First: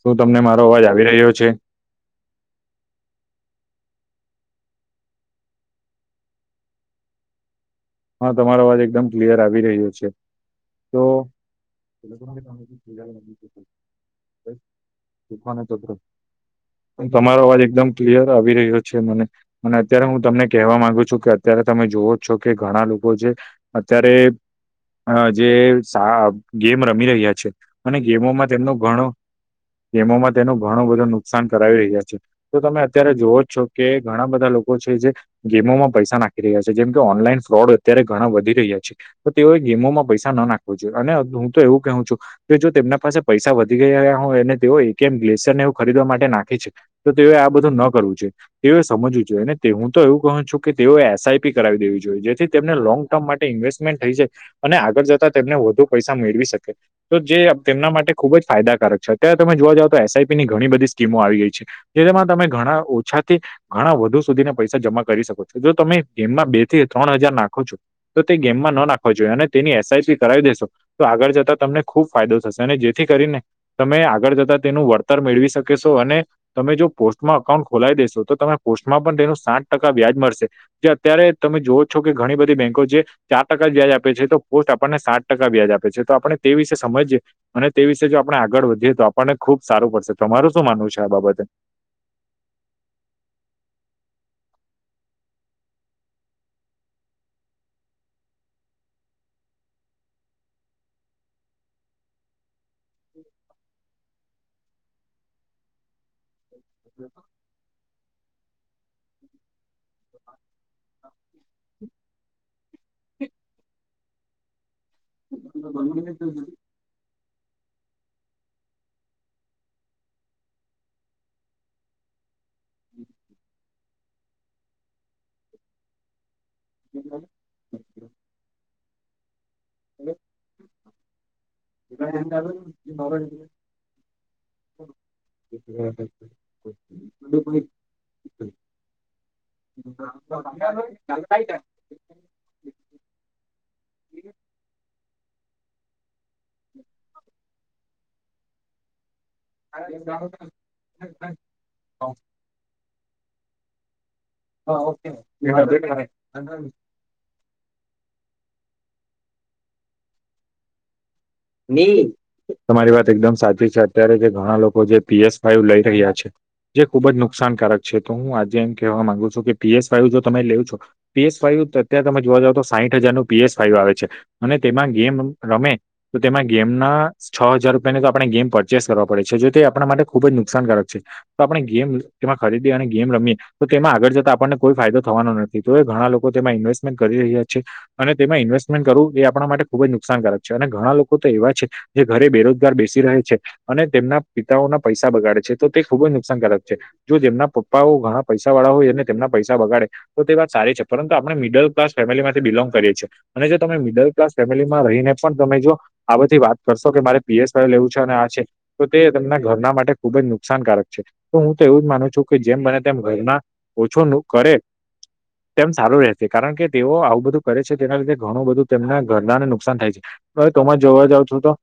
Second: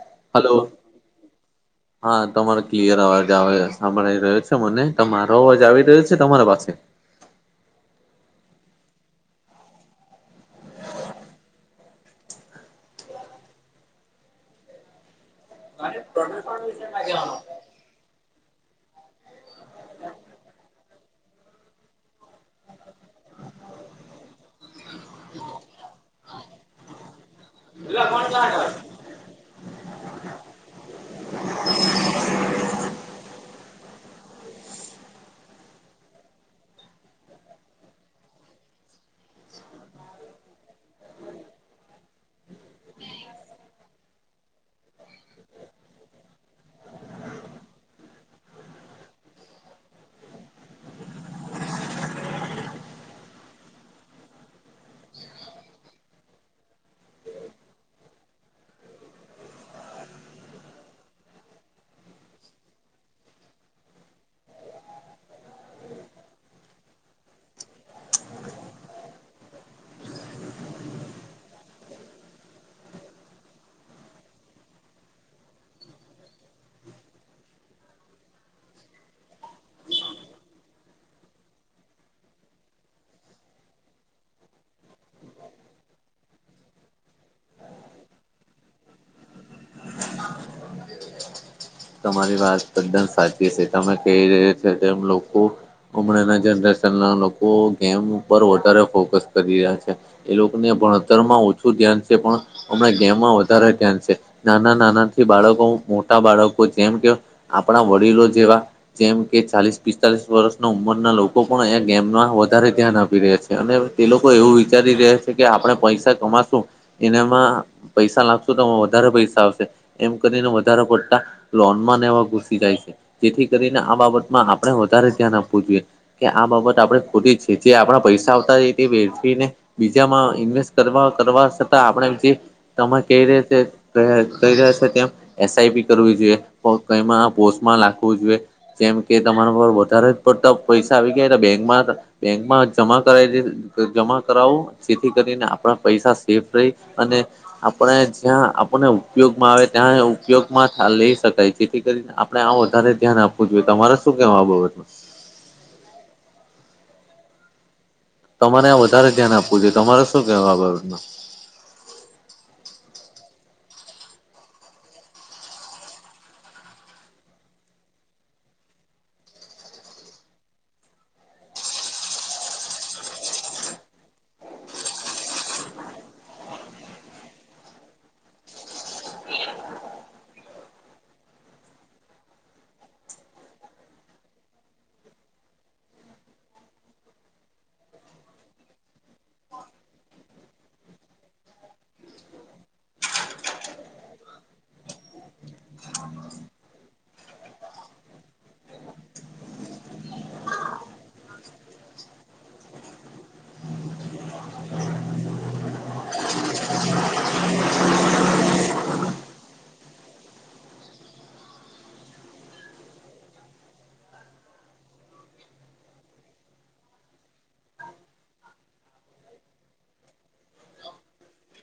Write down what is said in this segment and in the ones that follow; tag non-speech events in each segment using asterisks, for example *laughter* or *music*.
શું તમને હલો મારો અવાજ આવી રહ્યો છે? હા તમારો ક્લિયર અવાજ આવે સાંભળી રહ્યો છે મને તમારો અવાજ આવી રહ્યો છે તમારા પાસે. હા તમારો અવાજ એકદમ ક્લિયર આવી રહ્યો છે તો. *inaudible* તમારો અવાજ એકદમ ક્લિયર આવી રહ્યો છે મને અને અત્યારે હું તમને કહેવા માંગુ છું કે અત્યારે તમે જોવો છો કે ઘણા લોકો જે અત્યારે અ જે શા ગેમ રમી રહ્યા છે અને ગેમોમાં તેમનો ઘણો ગેમો માં તેનું ઘણું બધું નુકસાન કરાવી રહ્યા છે. તો તમે અત્યારે જોવો જ છો કે ઘણા બધા લોકો છે જે ગેમોમાં પૈસા નાખી રહ્યા છે જેમ કે ઓનલાઈન ફ્રોડ અત્યારે ઘણા વધી રહ્યા છે. તો તેઓએ ગેમોમાં પૈસા ના નાખવો જોઈએ અને હું તો એવું કહું છું. કે જો તેમના પાસે પૈસા વધી ગયા હોય અને તેઓ એટી એમ ગ્લેશિયર ને એ ખરીદવા માટે નાખે છે. તો તેઓએ આ બધું ન કરવું જોઈએ. તેઓએ સમજવું જોઈએ ને તે હું તો એવું કહું છું કે તેઓએ એસ આઈ પી કરાવી દેવી જોઈ જેથી તેમને લોંગ ટર્મ માટે ઇન્વેસ્ટમેન્ટ થઈ જાય અને આગળ જતા તેમને વધુ પૈસા મેળવી શકે. તો જે તેમના માટે ખૂબ જ ફાયદાકારક છે. અત્યારે તમે જોવા જાવ તો એસ આઈ પી ની ઘણી બધી સ્કીમો આવી ગઈ છે. જેના માં તમે ઘણા ઓછાથી ઘણા વધુ સુધીના પૈસા જમા કરી શકો છો. જો તમે ગેમમાં બે થી ત્રણ હજાર નાખો છો. તો તે ગેમમાં ન નાખવા જોઈએ અને તેની એસ આઈ પી કરાવી દેેશો. તો આગળ જતા તમને ખુબ ફાયદો થશે અને જેથી કરીને તમે આગળ જતા તેનું વળતર મેળવી શકીસો અને તમે જો પોસ્ટમાં અકાઉન્ટ ખોલાવી દેશો તો તમે પોસ્ટમાં પણ તેનું સાત ટકા વ્યાજ મળશે. જે અત્યારે તમે જોઓ છો કે ઘણી બધી બેંકો જે ચાર ટકા વ્યાજ આપે છે તો પોસ્ટ આપણને સાત ટકા વ્યાજ આપે છે તો આપણે તે વિશે સમજીયે અને તે વિશે જો આપણે આગળ વધીએ તો આપણને ખુબ સારું પડશે તમારું શું માનવું છે આ બાબતે તમારી વાત તદ્દન સાચી છે, તમે કહી રહ્યા છે, તેમ લોકો હમણાંના જનરેશન ના લોકો ગેમ ઉપર વધારે ફોકસ કરી રહ્યા છે. એ લોકોને ભણતરમાં ઓછું ધ્યાન છે, પણ હમણાં ગેમમાં વધારે ધ્યાન છે નાના નાનાથી બાળકો મોટા બાળકો જેમ કે આપણા વડીલો જેવા જેમ કે ચાલીસ પિસ્તાલીસ વર્ષના ઉંમરના લોકો પણ એ ગેમના વધારે ધ્યાન આ પી રહયા છે, અને તે લોકો એવું વિચારી રહયા છે, કે આપણે પૈસા કમાશું એનામાં પૈસા લાગશુ તો વધારે પૈસા આવશે. એમ કરીને વધારે પડતા લોનમાં નેવા ઘુસી જાય છે. જેથી કરીને આ બાબતમાં આપણે વધારે ધ્યાન આપવું જોઈએ કે આ બાબત આપણે ખોટી છે, જે આપણા પૈસા આવતા રેય તે વેડફીને બીજામાં ઇન્વેસ્ટ કરવા કરવા સ આપડે જે તમે કઈ રે છે *unintelligible* રહ્યા છે, તેમ એસઆઈપી કરવી જોઈએ પ પોસ્ટમાં લાખવુ જોએ‌. જેમ કે તમારા પર વધારે જ પડતા પૈસા આવી ગયા બેંકમાં બેંકમાં જમા કરાય જમા કરાવો જેથી કરીને આપણા પૈસા *unintelligible* અને આપણે જ્યાં આપને ઉપયોગમાં આવે ત્યાં ઉપયોગમાં લઈ શકાય જેથી કરીને આપણે આ વધારે ધ્યાન આપવું જોઈએ તમારે *inaudible* હા ઓકે *unintelligible* તમારે વધારે ધ્યાન આપવું જોઈએ તમારે શું કેવુ આ બાતમાં? ની તમારી વાત એકદમ સાચી છે, અત્યારે જે ઘણા લોકો જે પીએસ ફાઈવ લઈ રહ્યા છે. જે ખુબ જ નુકસાનકારક છે, તો હું આજે એમ કહેવા માંગુ છું કે પીએસ વાય જો તમે લેવ છો પીએસ ફાઈવ અત્યારે તમે જોવા જાવ તો સાઈઠ હજારનું પીએસ ફાઈવ આવે છે, અને તેમાં ગેમ રમે તો તેમાં ગેમના છ હજાર રૂપિયાની તો આપણે ગેમ પરચેસ કરવા પડે છે, જો તે આપણા માટે ખુબ જ નુકસાનકારક છે. તો આપણે ગેમ તેમાં ખરીદીએ અને ગેમ રમીએ તો તેમાં આગળ જતા આપણને કોઈ ફાયદો થવાનો નથી તો એ ઘણા લોકો તેમાં ઇન્વેસ્ટમેન્ટ કરી રહ્યા છે. અને તેમાં ઇન્વેસ્ટમેન્ટ કરવું એ આપણા માટે ખુબ જ નુકસાનકારક છે, અને ઘણા લો કો તો એવા છે, જે ઘરે બેરોજગાર બેસી રહે છે. અને તેમના પિતાઓના પૈસા બગાડે છે, તો તે ખુબ જ નુકસાનકારક છે. જો જેમના પપ્પાઓ ઘણા પૈસા વાળા હોય અને તેમના પૈસા બગાડે તો તે વાત સારી છે પરંતુ આપણે મિડલ કલાસ ફેમિલીમાંથી બિલોંગ કરીએ છીએ અને જો તમે મિડલ ક્લાસ ફેમિલીમાં રહીને પણ તમે જો આ બધી વાત કરશો કે મારે પીએસ વાય લેવું છે અને આ છે તો તે તેમના ઘરના માટે ખુબ જ નુકસાનકારક છે તો હું તો એવું જ માનું છું કે જેમ બને તેમ ઘરના ઓછો ન કરે તેમ સારું રહેશે કારણ કે તેઓ આવું બધું કરે છે તેના લીધે ઘણું બધું તેમના ઘરનાને નુકસાન થાય છે. હવે તોમાં જોવા જાવ છો તો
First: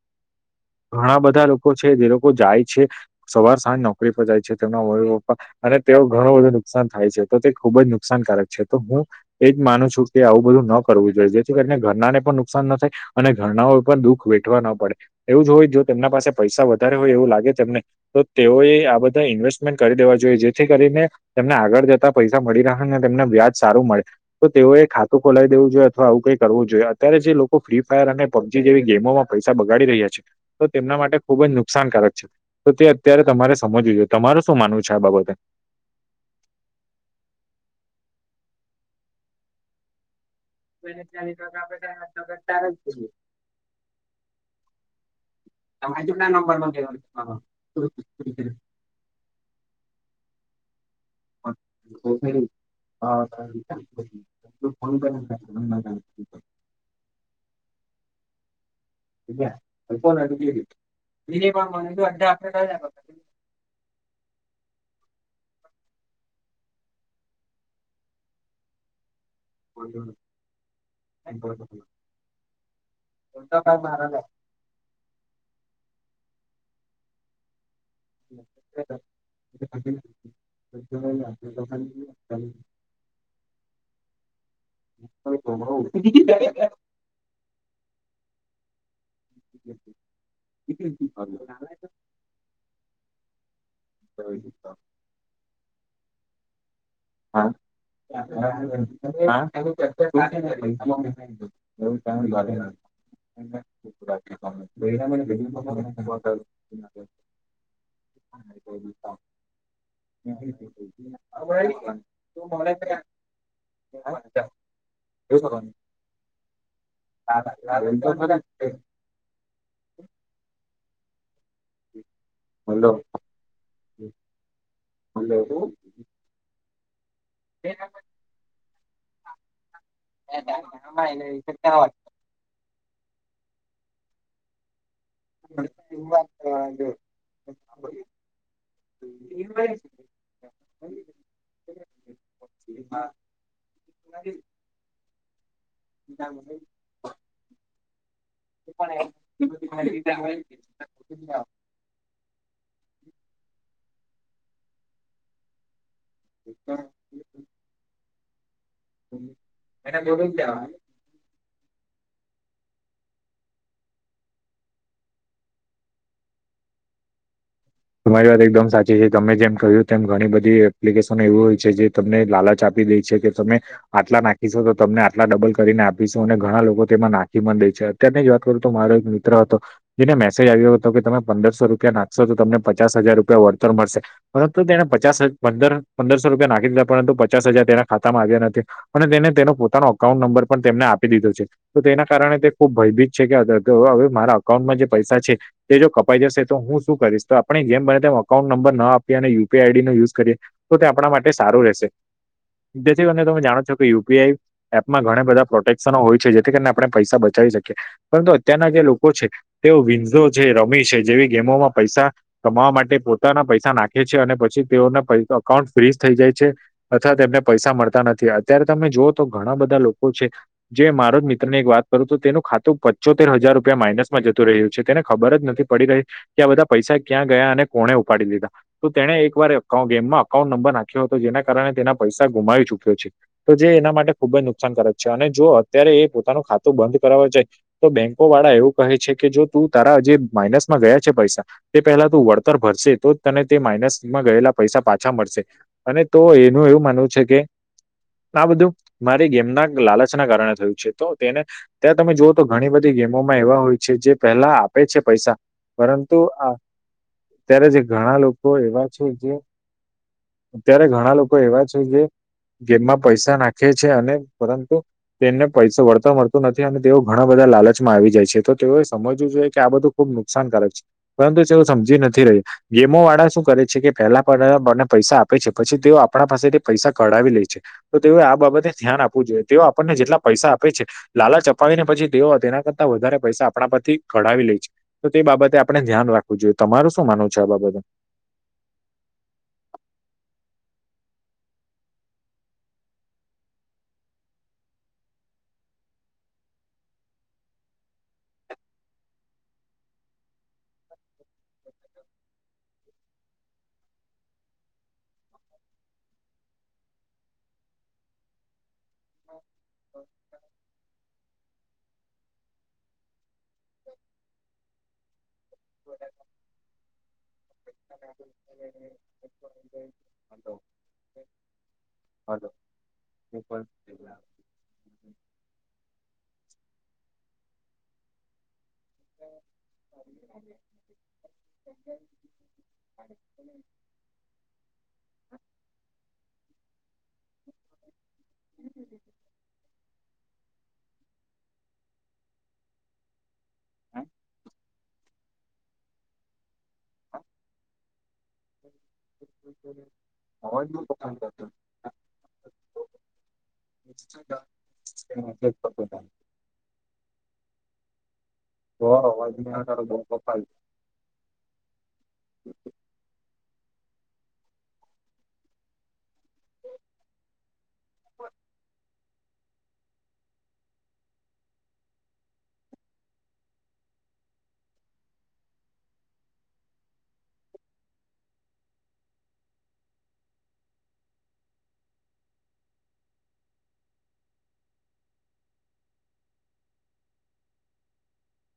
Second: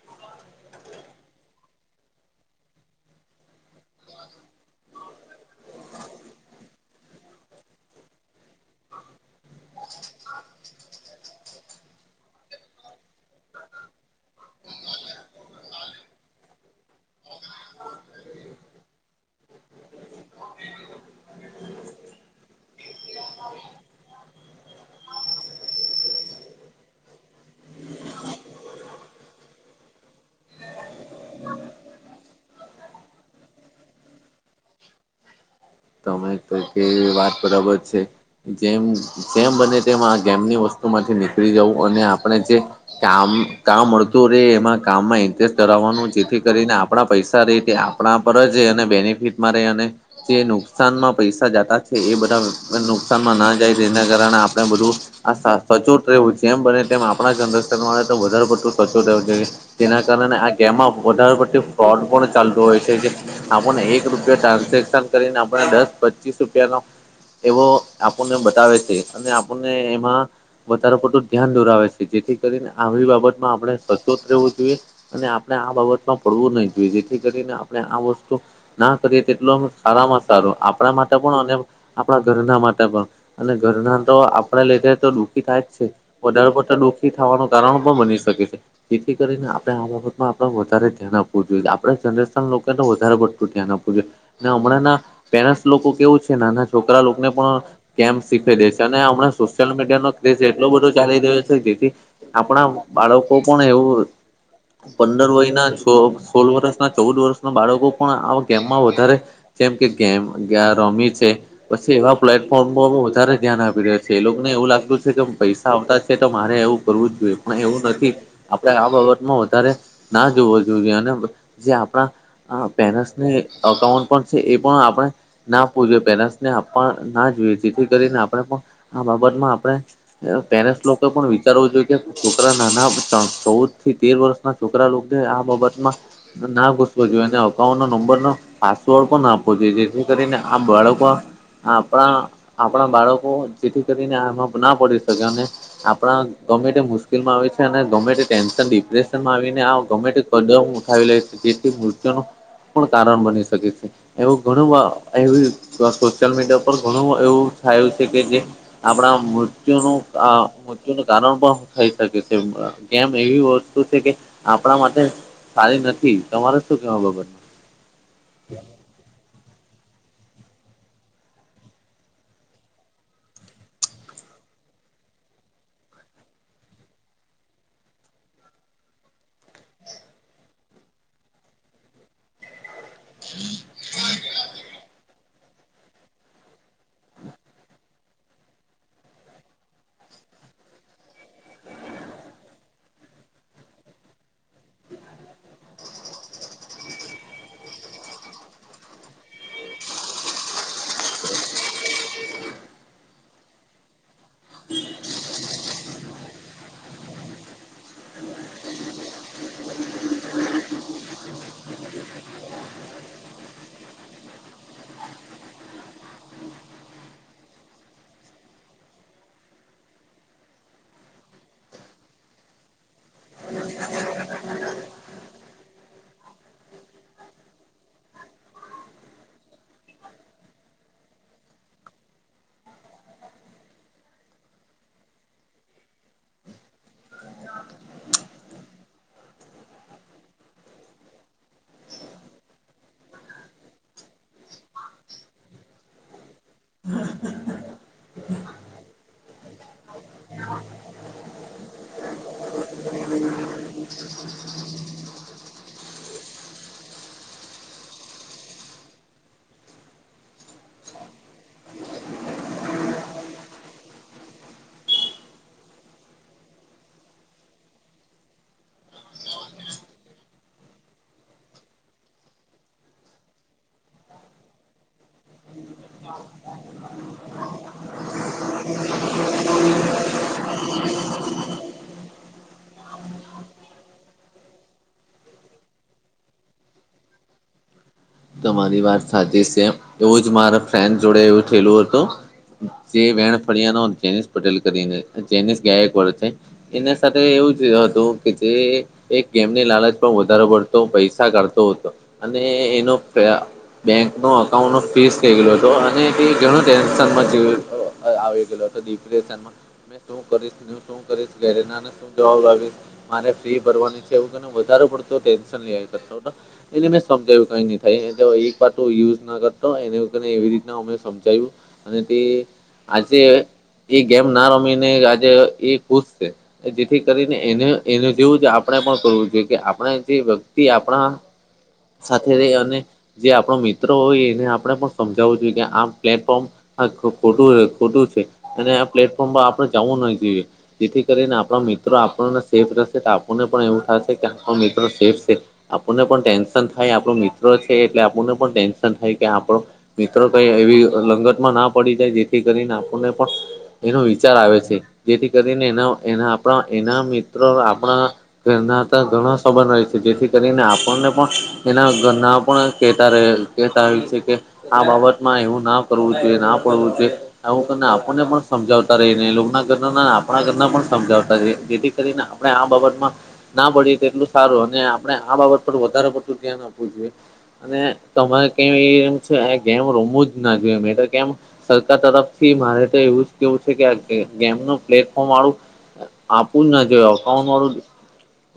ઘણા બધા લોકો છે જે લોકો જાય છે. સવાર સાંજ નોકરી પર જાય છે. તેમના મમી પપ્પા અને તેઓ ઘણું બધું નુકસાન થાય છે, તો તે ખુબ જ નુકસાનકારક છે, તો હું એજ માનું છું કે આવું બધું ન કરવું જોઈએ જેથી કરીને ઘરનાને પણ નુકસાન ન થાય અને ઘરનાઓ પણ દુઃખ વેઠવા ન પડે એવું જ હોય જો તેમના પાસે પૈસા વધારે હોય એવું લાગે તેમને તો તેઓએ આ બધા ઇન્વેસ્ટમેન્ટ કરી દેવા જોઈએ જેથી કરીને તેમને આગળ જતા પૈસા મળી રહ્યા ને તેમને વ્યાજ સારું મળે. તો તેઓએ ખાતું ખોલાવી દેવું જોઈએ અથવા આવું કઈ કરવું જોઈએ અત્યારે જે લોકો ફ્રી ફાયર અને જેવી ગેમોમાં પૈસા બગાડી રહ્યા છે તો તેમના માટે ખુબ જ નુકસાનકારક છે તો તે અત્યારે તમારે સમજવું જોએ તમારું શું માનવું છે, આ બાબતે? તમે કે વાત બરાબર છે. જેમ જેમ બને તેમ આ ગેમની વસ્તુ માંથી નીકળી જવું અને આપણે જે કામ કામ મળતું રે એમાં કામમાં ઇન્ટરેસ્ટ કરાવવાનું જેથી કરીને આપણા પૈસા રે તે આપણા પર જ અને બેનિફિટમાં ર અને તે નુકસાન માં પૈસા એ બધા નુકસાનમાં ના જાય તેના કારણે આપણે બધું *unintelligible* જેમ બને તેમ આપણા વધારે પડતું રહેવું જોઈએ તેના કારણે આ ગમાં વધારે પર તી ફ્રાડ પણ ચાલતું હોય છે જે આપને એક રૂપિયા ટ્રાન્ઝેક્શન કરીને આપણે દસ પ પચીસ રૂપિયાનો એવો આપણને બતાવે છે અને આપણને એમાં વધારે પડું ધ્યાન દોરાવે છે જેથી કરીને આવી બાબતમાં આપણે સચોત રહેવું જોઈએ અને આપડણે આ બાબત માં પડવું નહી જોઈએ જેથી કરીને આપણે આ વસ્તુ ના કરીએ તેટલો સારામાં સારો આપણા માટે પણ અને આપણા ઘરના માટે પણ અને ઘરના તો આપે લીધે તો દુઃખી થાય જ છે વધારે પડતા દુઃખી થવાનું કારણ પણ બની શકે છે જેથી કરીને આપડણે આ બાબતમાં આપ વધારે ધ્યાન આપવું જોઈએ આપણે જનરેશન લોકોનું વધારે બતું ધ્યાન આપવું જોઈએ હમણાં ના પેરેન્ટસ લોકો કેવું છે નાના છોકરા લોકોને પણ કેમ શીખ દે છે અને હમણાં સોશિયલ મીડિયાનો એટલો બધો ચાલી રહ્યો છે જેથી આપણા બાળકો પણ એવું પંદર વય ના સોળ વર્ષ ના ચૌદ વર્ષ બાળકો પણ આ ગેમમાં વધારે જેમ કે ગેમ રમી છે પછી એવા પ્લેટફોર્મ પર વધારે ધ્યાન આપી રહ્યા છે એ લોકોને એવું લાગતું છે કે પૈસા આવતા છે તો મારે એવું કરવું જ જોઈએ *inaudible* આપણેે આ બાબતમાં વધારે ના જોવો જોઈએ અને જે આપણા પેન્સની અકાઉન્ટ પણ છે એ પણ આપણે પેરન્ટને આપ ના જેથી કરીને આપણે પણ આ બાબતમાં આપણે પેરે લોકો પણ વિચારવું જોઈએ કે છોકરા નાના ચૌદ થી તેર વર્ષના છોકરા લગને આ બાબતમાં ના ઘુસવો જોઈએ એને અકાઉન્ટ નો નંબરનો પાસવર્ડ પણ ન આપવો જોઈએ. કરીને આ બાળકો આપણા આપણા બાળકો જેથી કરીને આમાં- ના પડી શકાય અને - આપણા ગમે તે મુશ્કેલમાં છે અને ગમે તે ટેન્શન ડિપ્રેશનમાં આવીને આ ગમે તે- કદમ ઉઠાવી લે છે જેથી મૃત્યુ ન- *unintelligible* પણ કારણ બની શકે છે એવું ઘણું એ સોશયલ મીડિયા પર ઘણું એવું- થયું છે કે જે આપણા મૃત્યુનું- કારણ પણ થઈ શકે છે. પ્રેમ એવી વસ્તુ છે કે આપણા માટે સારી નથી. તમારે શું કેવા આ બાબતે? તમારી વાત એકદમ સાચી છે. તમે જેમ કહ્યું તેમ ઘણી બધી એપ્લિકેશનો એવું હોય છે જે તમને લાલચ આપ આપી દે છે કે તમે- આટલા નાખીશું તો તમને આટલા ડબલ કરીને આપીશું અને ઘણા લોકો તેમાં નાખી દે છે. અત્યારની જ વાત કરું તો મારો એક મિત્ર હતો જેને મેસેજ આવ્યો હતો કે તમે પંદરસો રૂપિયા નાખશો તો તમને- પચાસ હજાર રૂપિયા વળતર મળશે પરંતુ તેને પચાસ હજાર- પંદર પંદરસો રૂપિયા નાખી દીધા પરંતુ પચાસ હજાર તેના ખાતામાં આવ્યા નથી અને તેને તેનો પોતાનો અકાઉન્ટ નંબર પણ તેમને આપી દીધો છે. તો તેના કારણે તે ખૂબ ભયભીત છે કે હવે મારા અકાઉન્ટમાં જે પૈસા છે તે જો કપાઈ જશે તો હું શું કરીશ તો- આપણે જેમ બને તેમ અકાઉન્ટ નંબર ના આપીએ અને યુપીઆ આઈડી નો યુઝ કરીએ તો તે આપણા માટે સારું રહેશે. *unintelligible* તમે જાણો છો કે યુપીઆઈ- એપમાં ઘણા બધા પ્રોટેક્શનો હોય છે જેથી કરીને આપણે પૈસા બચાવી શકીએ. પરંતુ અત્યારના જે લોકો છે તેઓ વિન્ઝો છે રમી છે જેવી ગેમોમાં પૈસા કમાવા માટે પોતાના પૈસા નાખે છે અને પછી તેઓના અકાઉન્ટ ફ્રીઝ થઈ જાય છે. અથવા એમને પૈસા મળતા નથી અત્યારે તમે જોુઓ તો ઘણા બધા લોકો છે જે મારો જ મિત્ર ની એક વાત કરું તો તેનું ખાતું પચોતેર હજાર રૂપિયા માઇનસમાં જતું રહ્યું છે તેને ખબર જ નથી પડી રહી કે આ બધા પૈસા ક્યાં ગયા અને કોને ઉપાડી લીધા. તો તેણે એક વાર ગેમમાં અકાઉન્ટ નંબર નાખ્યો હતો જેના કારણે તેના પૈસા ગુમાવી ચુક્યો છે. તો જે એના માટે ખુબ જ નુકસાનકારક છે અને જો અત્યારે એ પોતાનું ખાતું બંધ કરાવવા જાય તો બેંકો વાળા એવું કહે છે કે જો તું તારાજ માઇનસમાં ગયા છે પૈસા તે પહેલા તું વળતર ભરશે તો તને તે માઇનસમાં ગયેલા પૈસા પાછા મળશે. અને તો એનું એવું માનવું છે કે આ બધું મારી ગેમના લાલચ ના કારણે થયું છે તો તેને ત્યાં તમે જુઓ તો ઘણી બધી ગેમોમાં એવા હોય છે જે પહેલા આપે છે પૈસા પરંતુ આ ત્યારે જે ઘણા લોકો એવા છે જે અત્યારે ઘણા લોકો એવા છે જે ગેમમાં પૈસા નાખે છે અને પરંતુ તેમને પૈસો વળતો મળતો નથી અને તેઓ ઘણા બધા લાલચમાં આવી જાય છે. તો તેઓએ સમજવું જોઈએ કે આ બધું ખુબ નુકસાનકારક છે. પરંતુ ચ સમજી નથી રહી ગેમો વાળા શું કરે છે કે પેલાને પૈસા આપે કઈ છે પછી તેઓ આપડા પાસેથી પૈસા કઢાવી લે છે. તો તેઓએ આ બાબતેને ધ્યાન આપવું જોઈએ તેઓ આપણને જેટલા પૈસા આપે છે લાલા ચપાવીને પછી તેઓ તેના કરતા વધારે પૈસા આપડા પરથી કઢાવી લે છે. તો તે બાબતે આપડને ધ્યાન રાખવું જોઈએ. તમારું શું માનવું છે આ બાબતે? તમારી વાત સાચી છે. એવું જ મારા ફ્રેન્ડ જોડે એવું થયેલું હતું. જે વેણ ફરિયાનો જેનિસ પટેલ કરીને જેનીસ ગાયકવાડ છે. એના સાથે એવું જ હતું કે જે એક ગેમની લાલચ પણ વધારો પડતો પૈસા કાઢતો હતો અને એનો પ્યા બેંકનો અકાઉન્ટ નો ફીસ થઈ ગયલો હતો અને તે ઘણું ટેન્શન આવી ગયલો હતો. સીચુએસન માં મેં શું કરીશ શું કરીશ શું ઘરેના ને શું જવાબ આપીશ મારે ફ્રી ભરવાની છે એવું કે વધારે પડત ટેન્શન ન આવ એને મેં સમજાવ્યું કઈ નહીં એક વાત યુઝ ના કરતો એનેને એવી રીતના અમે સમજાવ્યું અને તે આજે એ ગેમ ના રમીનેે એ ખુશ છે જેથી કરીને એ એ જેવું જ આપ આપડે પણ કરવું જોઈએ કે આપણે જે વ્યક્તિ આપણા સાથે રહી અને જે આપણો મિત્રો હોય એને આપડા પણ સમજાવવું જોઈએ કે આમ પ્લેટફોર્મ આ ખોટું છે ખોટું છે અને આ પ્લેટફોર્મ પર આપડે જવું ન જોઈએ જેથી કરીને આપડા મિત્રો આપણને સેફ રહેશે તો આપણને પણ એવું થશે કે આપડો મિત્ર સેફ છે. આપણને પણ ટેન્શન થાય આપડો મિત્રો છે એટલે આપણને પણ ટેન્શન થાય કે આપડો મિત્રો કઈ એવી લંગત માં ના પડી જાય જેથી કરીને આપણને પણ એનો વિચાર આવે છે જેથી કરીને એનાના આપણા એના મિત્રો આપણા તેના હતા ઘણો સંબંધ હોય છે જેથી કરીને આપણને પણ એના ઘર ના પણ કતા કતા હોય છે કે આ બાબતમાં એવું ના પડવું જોઈએ ના પડવું જોઈએ આમ આપણને પણ સમજાવતા રહી ને તે લોકો ના ઘરના આપણા ઘરના પણ સમજાવતા જેથી કરીને આપણે આ બાબતમાં ના પળી તો એટલું સારું અને આપણે આ બાબત પર વધારે પટલું ધ્યાન આપવું જોઈએ. અને તમારે કે એમ છે ગેમ રમું જ ના જોઈએ. નહીં તર કેમ સરકાર તરફથી મારે તો એવું જ કેવું છે કે ગેમ નું પ્લેટફોર્મ વાળું આપું જ ના કવથા મારું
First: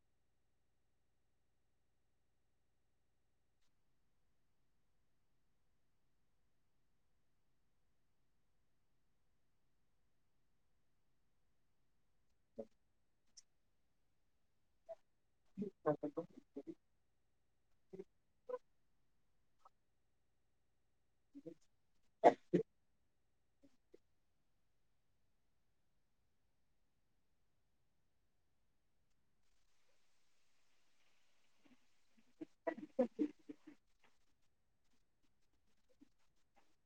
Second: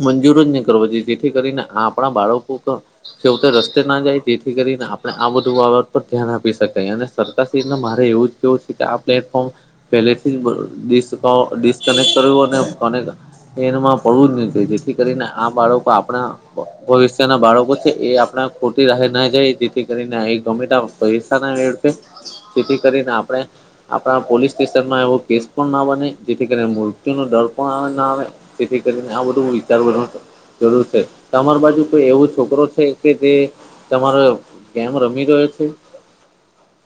મંજૂર જ નહી કરવા જોઈએ જેથી કરીને આપડા બાળકો ક છેવટે રસ્તે ના જાય જેથી કરીને આપડે આ બધું વાવાત પર ધ્યાન આપી શકાય અને સરકાર શ્રી ને મારે એવું જ કેવું છે કે આ પ્લેટફોર્મ પેલેથી બ ડીસ કો ડીસ તમે કર્યું અને ફોન એનમાં પડવું જ ન જેથી કરીને આ બાળકો આપણા ભવિષ્યના બાળકો છે આપડે ખોટી રાહે ના જાય જેથી કરીને આઈ ગમે તા પૈસા ના રેડૂપે જેથી કરીને આપડે આપણા પોલીસ સ્ટેશનમાં એવો કેસ પણ ના બને જેથી કરીને મૃત્યુ નો ડર પણ આવે ના આવે તેથી કરીને આ બધું વિચારવાનું જરૂર છે તમાર બાજુ કોઈ એવો છોકરો છે. કે તે તમારો કેમ રમી રહ્યો છે.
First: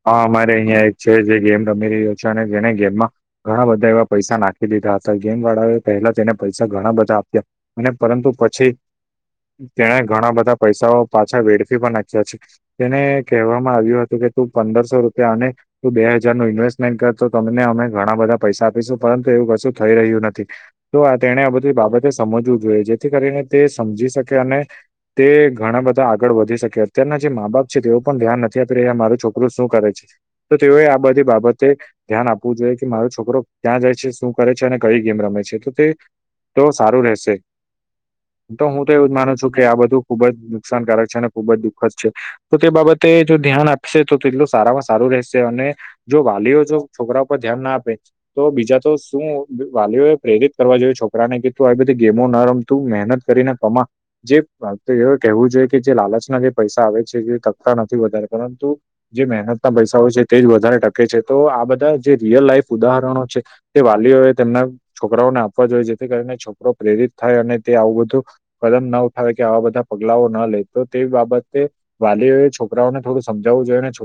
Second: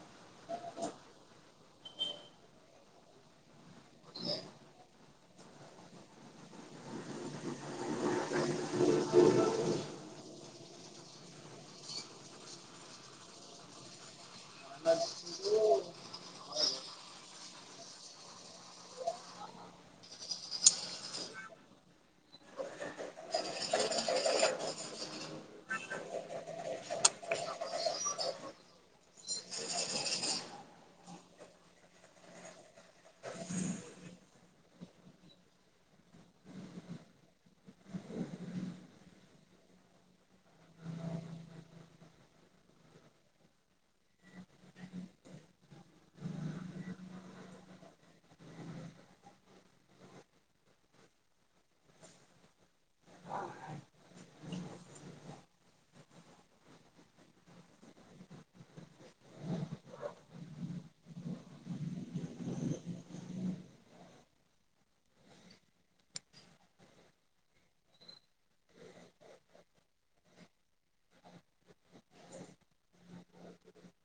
હા અમારે અહિયાં એક છે જે ગેમ રમી રહ્યો છે અને જેને ગેમમાં ઘણા બધા એવા પૈસા નાખી દીધા હતા ગેમ વાળાઓએ પહેલા તેને પૈસા ઘણા બધા આપ્યા અને પરંતુ પછી તેણે ઘણા બધા પૈસાઓ પાછા વેડફી પણ નાખ્યા છે. તેને કહેવામાં આવ્યું હતું કે તું પંદરસો રૂપિયા અને તું બે હજાર નું ઇન્વેસ્ટમેન્ટ કર તો તમને અમે ઘણા બધા પૈસા આપીશું પરંતુ એવું કશું થઈ રહ્યું નથી. તો તેણે આ બધી બાબતે સમજવું જોઈએ જેથી કરીને તે સમજી શકે અને તે ઘણા બધા આગળ વધી શકે અત્યારના જે મા બાપ છે તેઓ પણ ધ્યાન નથી આપી રહ્યા મારો પેલુ શું કરે છે તો તેઓ આ બધી બાબતે ધ્યાન આપવું જોઈએ કે મારો છોકરો ક્યાં જાય છે શું કરે છે અને કઈ ગેમ રમે છે તો તે તો સારું રહેશે. તો હું તો એવું માનું છું કે આ બધું ખુબ જ નુકસાનકારક છે અને ખુબ જ દુઃખદ છે. તો તે બાબતે જો ધ્યાન આપશે. તો તેટલું સારામાં સારું રહેશે અને જો વાલીઓ જો છોકરા પર ધ્યાન ના આપે તો બીજા તો શું વાલીઓ એ પ્રેરિત કરવા જોઈએ છોકરાને કે તું આવી બધી ગેમો ન રમતું મહેનત કરીને પમા જે એ કવું જોઈએ કે જે લાલચના જે પૈસા આવે છે એ તકતા નથી વધારે પરંતુ જે મહેનત ના પૈસાઓય છે તે જ વધારે ટકે છે તો આ બધા જે રિયલ લાઈફ ઉદાહરણો છે. તે વાલીઓ એ તેમના છોકરાઓને આપવા જોઈએ જેથી કરીને છોકરો પ્રેરિત થાય અને તે આવું બધું કદમ ના ઉઠાવે કે આવા બધા પગલાઓ ના લે તો તે બાબતે વાલીઓએ છોકરાઓને થોડું સમજાવવું જોઈ ને છોક